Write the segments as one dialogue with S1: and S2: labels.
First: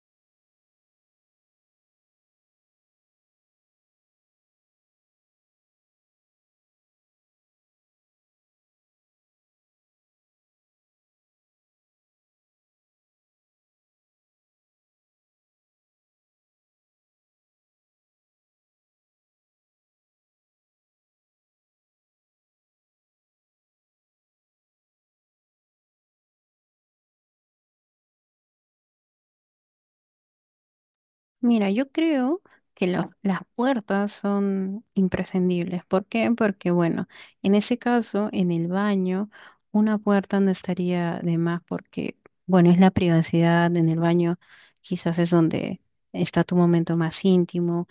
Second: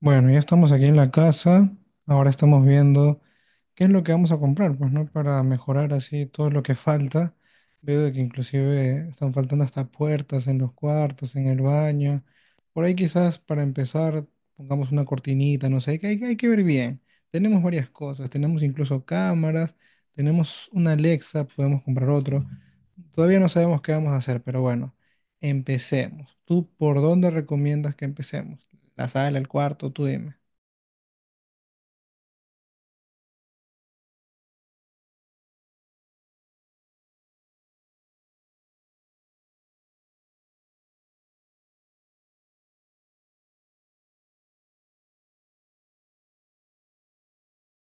S1: Bueno, ya estamos aquí en la casa. Ahora estamos viendo qué es lo que vamos a comprar, pues, ¿no? Para mejorar así todo lo que falta. Veo de que inclusive están faltando hasta puertas en los cuartos, en el baño. Por ahí quizás para empezar pongamos una cortinita, no sé, hay que ver bien. Tenemos varias cosas, tenemos incluso cámaras, tenemos una Alexa, podemos comprar otro. Todavía no sabemos qué vamos a hacer, pero bueno, empecemos. ¿Tú por dónde recomiendas que empecemos? La sala, el cuarto, tú dime.
S2: Mira, yo creo que las puertas son imprescindibles. ¿Por qué? Porque, bueno, en ese caso, en el baño, una puerta no estaría de más porque, bueno, es la privacidad. En el baño quizás es donde está tu momento más íntimo,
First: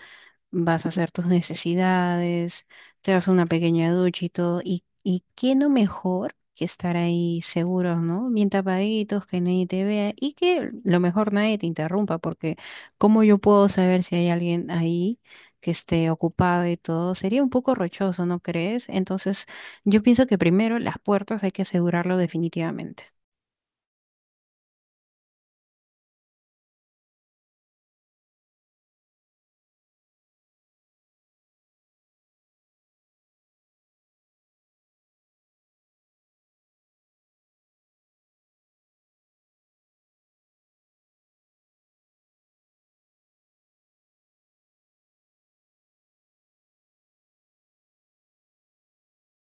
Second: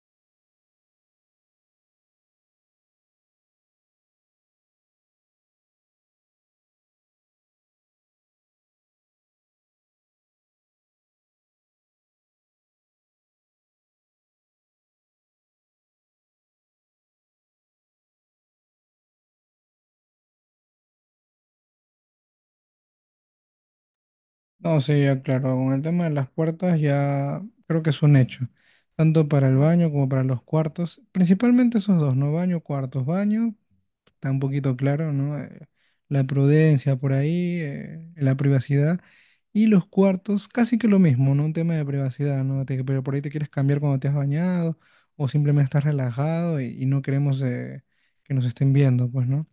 S2: vas a hacer tus necesidades, te das una pequeña ducha y todo. Y qué no mejor que estar ahí seguros, ¿no? Bien tapaditos, que nadie te vea y que lo mejor nadie te interrumpa, porque ¿cómo yo puedo saber si hay alguien ahí que esté ocupado y todo? Sería un poco rochoso, ¿no crees? Entonces, yo pienso que primero las puertas hay que asegurarlo definitivamente.
S1: No, sí, ya claro, con el tema de las puertas ya creo que es un hecho, tanto para el baño como para los cuartos, principalmente esos dos, ¿no? Baño, cuartos, baño, está un poquito claro, ¿no? La prudencia por ahí, la privacidad, y los cuartos, casi que lo mismo, ¿no? Un tema de privacidad, ¿no? Pero por ahí te quieres cambiar cuando te has bañado o simplemente estás relajado y no queremos que nos estén viendo, pues, ¿no?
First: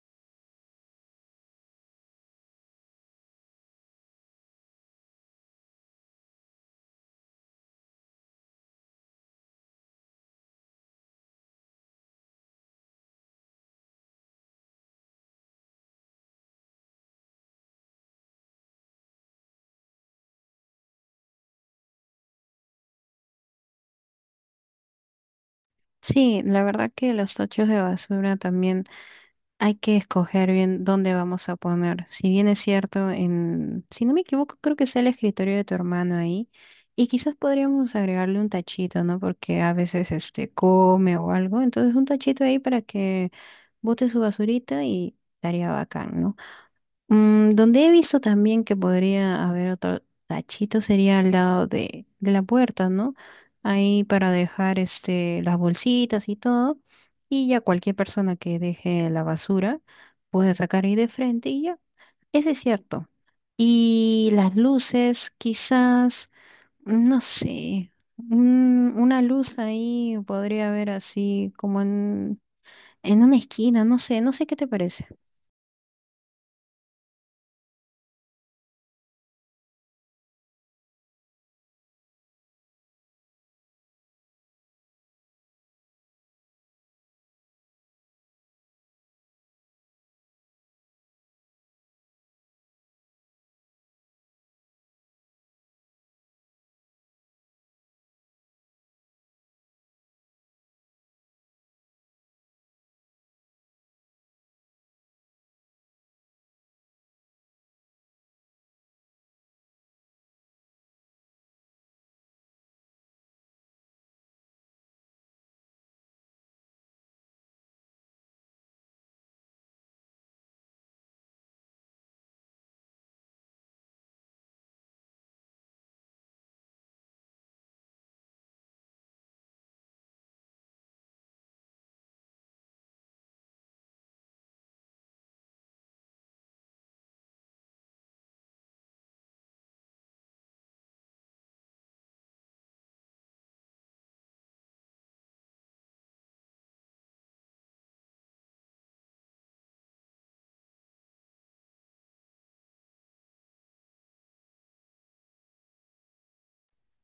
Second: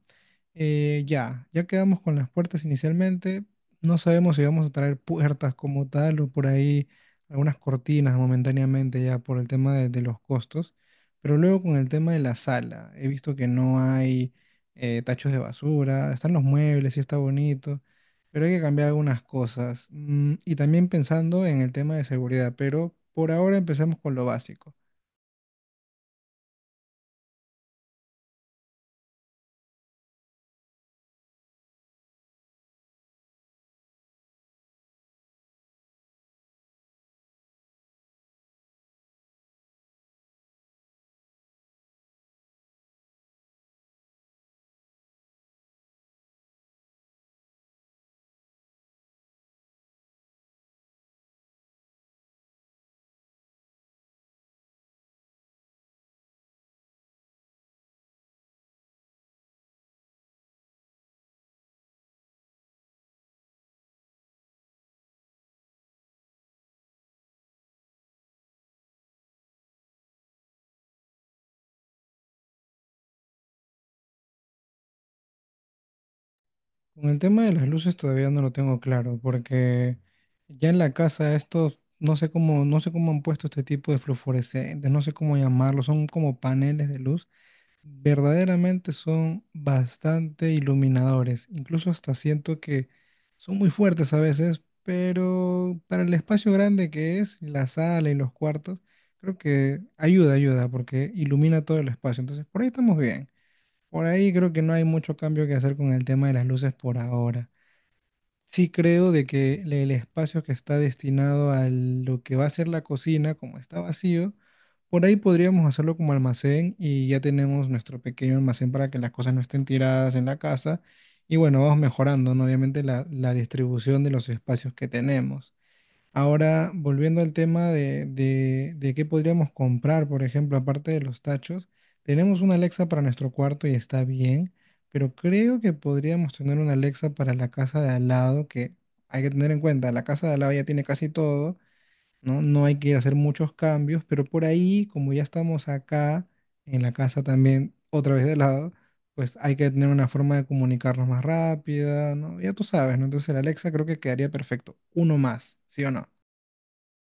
S1: Ya quedamos con las puertas inicialmente. No sabemos si vamos a traer puertas como tal o por ahí algunas cortinas momentáneamente ya por el tema de los costos. Pero luego con el tema de la sala, he visto que no hay tachos de basura, están los muebles, sí está bonito, pero hay que cambiar algunas cosas. Y también pensando en el tema de seguridad, pero por ahora empecemos con lo básico.
S2: Sí, la verdad que los tochos de basura también. Hay que escoger bien dónde vamos a poner. Si bien es cierto, en, si no me equivoco, creo que es el escritorio de tu hermano ahí. Y quizás podríamos agregarle un tachito, ¿no? Porque a veces este come o algo. Entonces un tachito ahí para que bote su basurita y estaría bacán, ¿no? Mm, donde he visto también que podría haber otro tachito sería al lado de la puerta, ¿no? Ahí para dejar este, las bolsitas y todo. Y ya cualquier persona que deje la basura puede sacar ahí de frente y ya. Eso es cierto. Y las luces, quizás, no sé, una luz ahí podría haber así como en una esquina, no sé, no sé qué te parece.
S1: Con el tema de las luces todavía no lo tengo claro, porque ya en la casa estos, no sé cómo, no sé cómo han puesto este tipo de fluorescentes, no sé cómo llamarlos, son como paneles de luz. Verdaderamente son bastante iluminadores. Incluso hasta siento que son muy fuertes a veces, pero para el espacio grande que es, la sala y los cuartos, creo que ayuda, porque ilumina todo el espacio. Entonces, por ahí estamos bien. Por ahí creo que no hay mucho cambio que hacer con el tema de las luces por ahora. Sí creo de que el espacio que está destinado a lo que va a ser la cocina, como está vacío, por ahí podríamos hacerlo como almacén y ya tenemos nuestro pequeño almacén para que las cosas no estén tiradas en la casa. Y bueno, vamos mejorando, ¿no? Obviamente la distribución de los espacios que tenemos. Ahora, volviendo al tema de qué podríamos comprar, por ejemplo, aparte de los tachos, tenemos una Alexa para nuestro cuarto y está bien, pero creo que podríamos tener una Alexa para la casa de al lado, que hay que tener en cuenta, la casa de al lado ya tiene casi todo, ¿no? No hay que hacer muchos cambios, pero por ahí, como ya estamos acá, en la casa también, otra vez de lado, pues hay que tener una forma de comunicarnos más rápida, ¿no? Ya tú sabes, ¿no? Entonces el Alexa creo que quedaría perfecto. Uno más, ¿sí o no?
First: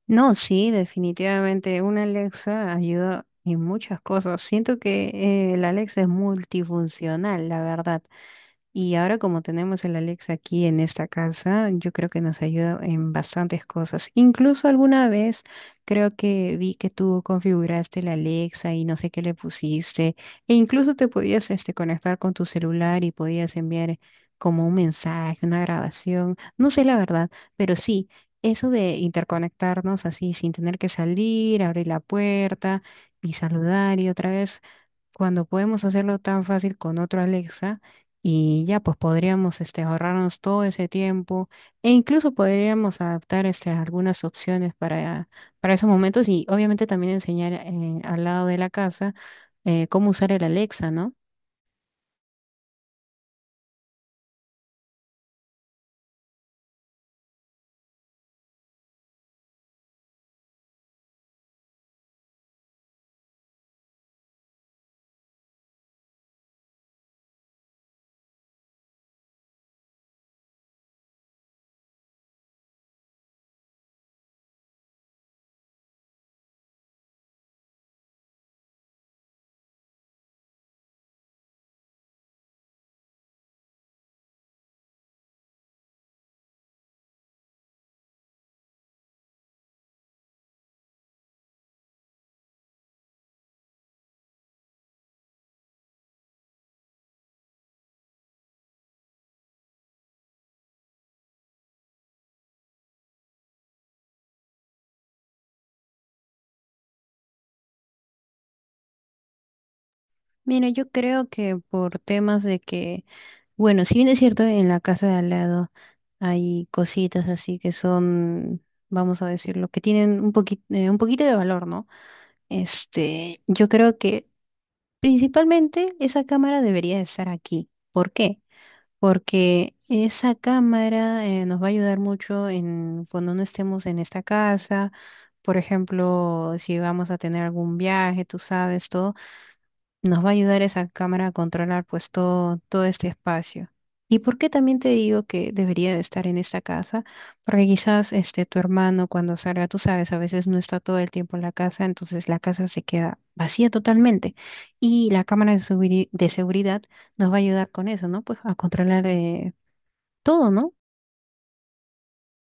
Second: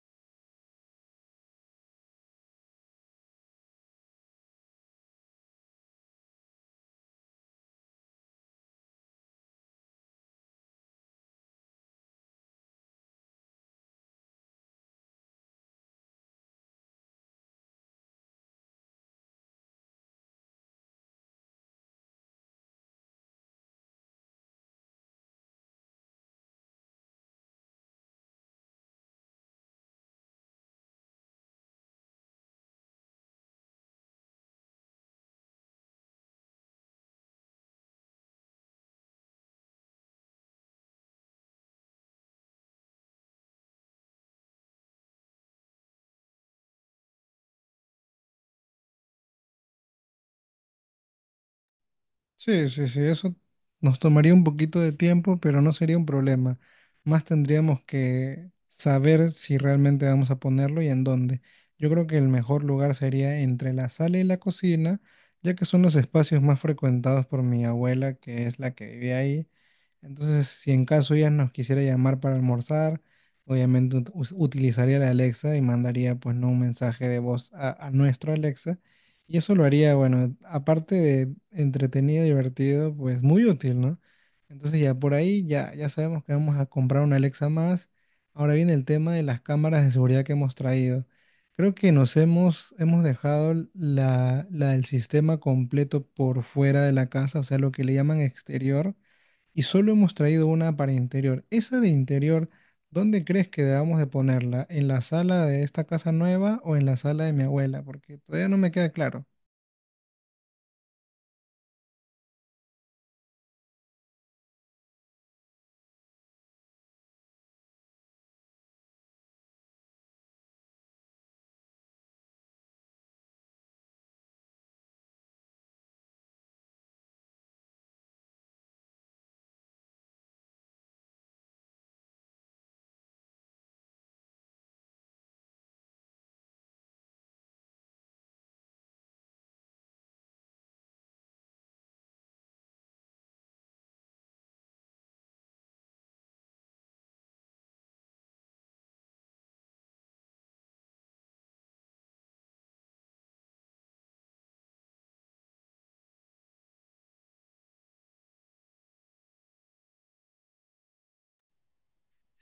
S2: No, sí, definitivamente una Alexa ayuda en muchas cosas. Siento que la Alexa es multifuncional, la verdad. Y ahora como tenemos el Alexa aquí en esta casa, yo creo que nos ayuda en bastantes cosas. Incluso alguna vez creo que vi que tú configuraste el Alexa y no sé qué le pusiste. E incluso te podías este, conectar con tu celular y podías enviar como un mensaje, una grabación. No sé la verdad, pero sí, eso de interconectarnos así sin tener que salir, abrir la puerta y saludar y otra vez cuando podemos hacerlo tan fácil con otro Alexa y ya pues podríamos este, ahorrarnos todo ese tiempo e incluso podríamos adaptar este, algunas opciones para esos momentos y obviamente también enseñar al lado de la casa, cómo usar el Alexa, ¿no?
S1: Sí, sí, sí, eso nos tomaría un poquito de tiempo, pero no sería un problema. Más tendríamos que saber si realmente vamos a ponerlo y en dónde. Yo creo que el mejor lugar sería entre la sala y la cocina, ya que son los espacios más frecuentados por mi abuela, que es la que vive ahí. Entonces, si en caso ella nos quisiera llamar para almorzar, obviamente utilizaría la Alexa y mandaría pues no un mensaje de voz a nuestro Alexa y eso lo haría, bueno, aparte de entretenido, divertido, pues muy útil, ¿no? Entonces ya por ahí ya sabemos que vamos a comprar una Alexa más. Ahora viene el tema de las cámaras de seguridad que hemos traído. Creo que hemos dejado la del sistema completo por fuera de la casa, o sea, lo que le llaman exterior, y solo hemos traído una para interior. Esa de interior, ¿dónde crees que debamos de ponerla? ¿En la sala de esta casa nueva o en la sala de mi abuela? Porque todavía no me queda claro.
S2: Mira, yo creo que por temas de que, bueno, si bien es cierto, en la casa de al lado hay cositas así que son, vamos a decirlo, que tienen un poquito de valor, ¿no? Este, yo creo que principalmente esa cámara debería estar aquí. ¿Por qué? Porque esa cámara, nos va a ayudar mucho en cuando no estemos en esta casa. Por ejemplo, si vamos a tener algún viaje, tú sabes, todo nos va a ayudar esa cámara a controlar pues todo, todo este espacio. ¿Y por qué también te digo que debería de estar en esta casa? Porque quizás este tu hermano cuando salga, tú sabes, a veces no está todo el tiempo en la casa, entonces la casa se queda vacía totalmente. Y la cámara de, de seguridad nos va a ayudar con eso, ¿no? Pues a controlar, todo, ¿no?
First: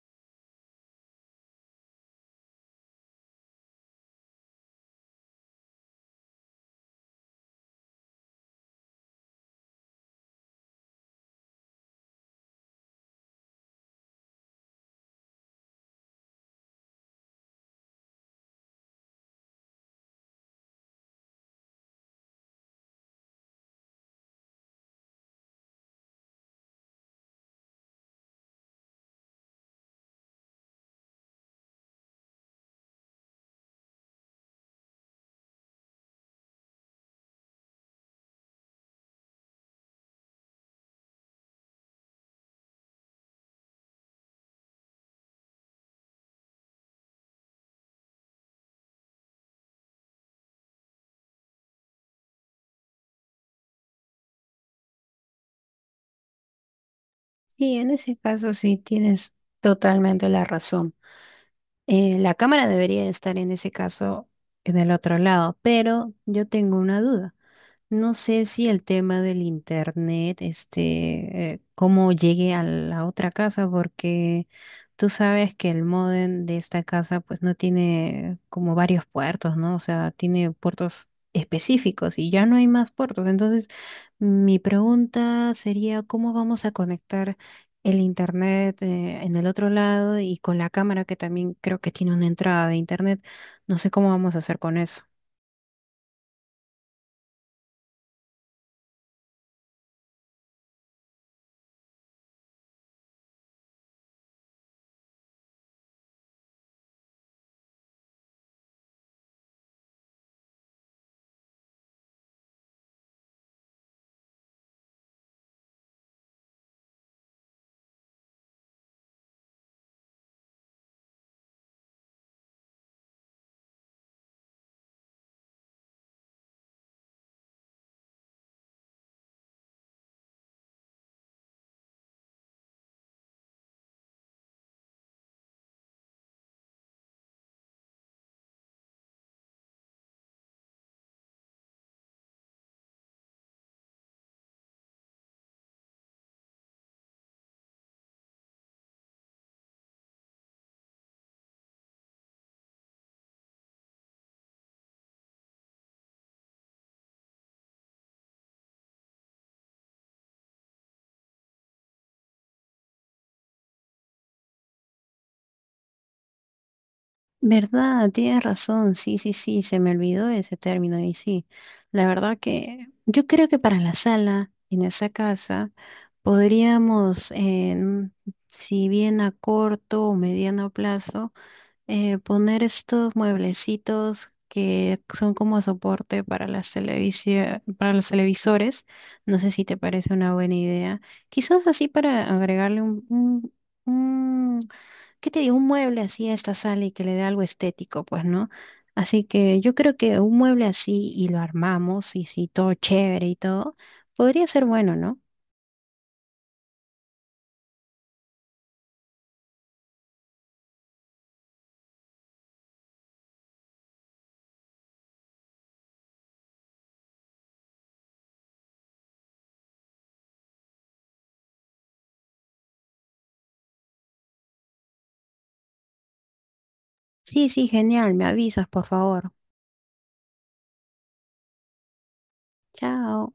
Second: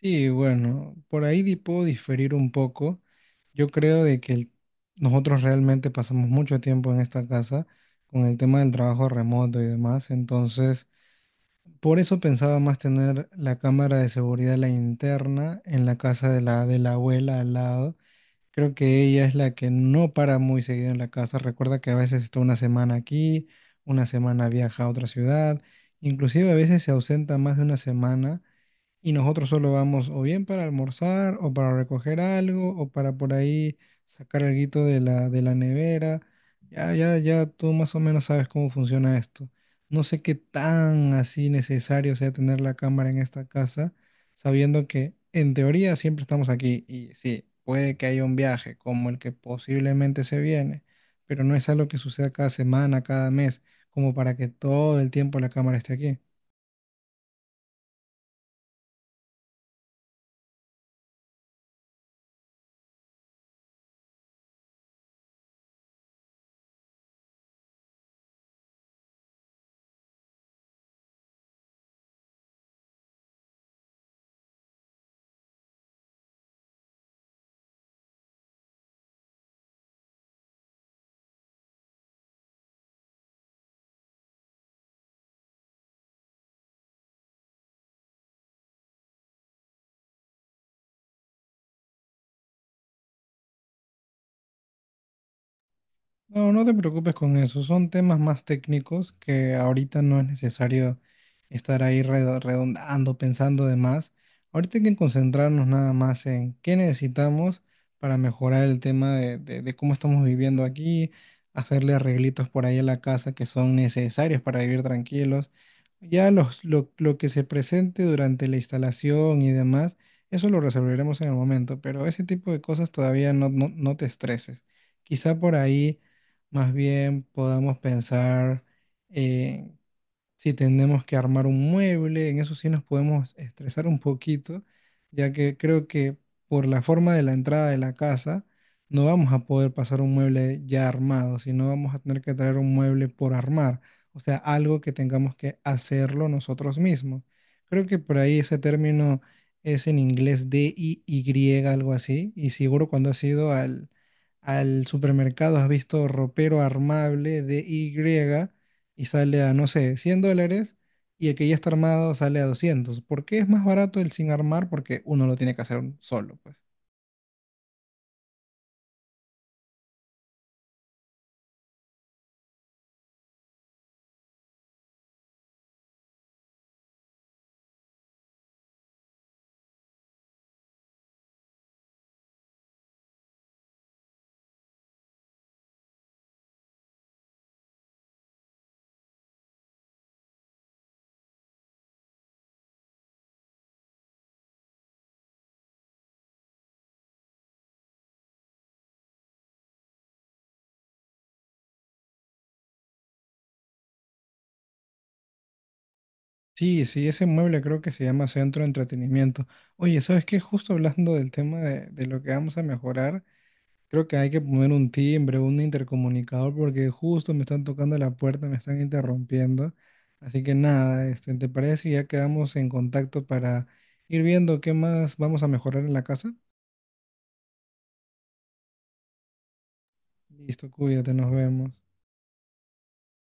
S1: Sí, bueno, por ahí puedo diferir un poco. Yo creo de que nosotros realmente pasamos mucho tiempo en esta casa con el tema del trabajo remoto y demás. Entonces, por eso pensaba más tener la cámara de seguridad, la interna, en la casa de de la abuela al lado. Creo que ella es la que no para muy seguido en la casa. Recuerda que a veces está una semana aquí, una semana viaja a otra ciudad, inclusive a veces se ausenta más de una semana. Y nosotros solo vamos o bien para almorzar o para recoger algo o para por ahí sacar alguito de de la nevera. Ya tú más o menos sabes cómo funciona esto. No sé qué tan así necesario sea tener la cámara en esta casa, sabiendo que en teoría siempre estamos aquí y sí, puede que haya un viaje como el que posiblemente se viene, pero no es algo que suceda cada semana, cada mes, como para que todo el tiempo la cámara esté aquí.
S2: Y en ese caso sí tienes totalmente la razón. La cámara debería de estar en ese caso en el otro lado, pero yo tengo una duda. No sé si el tema del internet, este, cómo llegue a la otra casa, porque tú sabes que el módem de esta casa, pues no tiene como varios puertos, ¿no? O sea, tiene puertos específicos y ya no hay más puertos. Entonces, mi pregunta sería, ¿cómo vamos a conectar el internet, en el otro lado y con la cámara que también creo que tiene una entrada de internet? No sé cómo vamos a hacer con eso.
S1: No, no te preocupes con eso. Son temas más técnicos que ahorita no es necesario estar ahí redondando, pensando de más. Ahorita hay que concentrarnos nada más en qué necesitamos para mejorar el tema de cómo estamos viviendo aquí, hacerle arreglitos por ahí a la casa que son necesarios para vivir tranquilos. Ya lo que se presente durante la instalación y demás, eso lo resolveremos en el momento, pero ese tipo de cosas todavía no te estreses. Quizá por ahí más bien podamos pensar en si tenemos que armar un mueble, en eso sí nos podemos estresar un poquito, ya que creo que por la forma de la entrada de la casa no vamos a poder pasar un mueble ya armado, sino vamos a tener que traer un mueble por armar, o sea, algo que tengamos que hacerlo nosotros mismos. Creo que por ahí ese término es en inglés DIY, algo así, y seguro cuando has ido al supermercado has visto ropero armable DY y sale a, no sé, $100 y el que ya está armado sale a 200. ¿Por qué es más barato el sin armar? Porque uno lo tiene que hacer solo, pues.
S2: Verdad, tienes razón, sí, sí, sí, se me olvidó ese término y sí, la verdad que yo creo que para la sala en esa casa podríamos, en, si bien a corto o mediano plazo, poner estos mueblecitos que son como soporte para las para los televisores, no sé si te parece una buena idea, quizás así para agregarle un, ¿qué te digo? Un mueble así a esta sala y que le dé algo estético, pues, ¿no? Así que yo creo que un mueble así y lo armamos y sí, todo chévere y todo, podría ser bueno, ¿no?
S1: Sí, sí, ese mueble creo que se llama Centro de Entretenimiento. Oye, ¿sabes qué? Justo hablando del tema de lo que vamos a mejorar, creo que hay que poner un timbre, un intercomunicador, porque justo me están tocando la puerta, me están interrumpiendo. Así que nada, este, ¿te parece si ya quedamos en contacto para ir viendo qué más vamos a mejorar en la casa?
S2: Sí, sí, genial, me avisas, por favor.
S1: Listo, cuídate, nos vemos.
S2: Chao.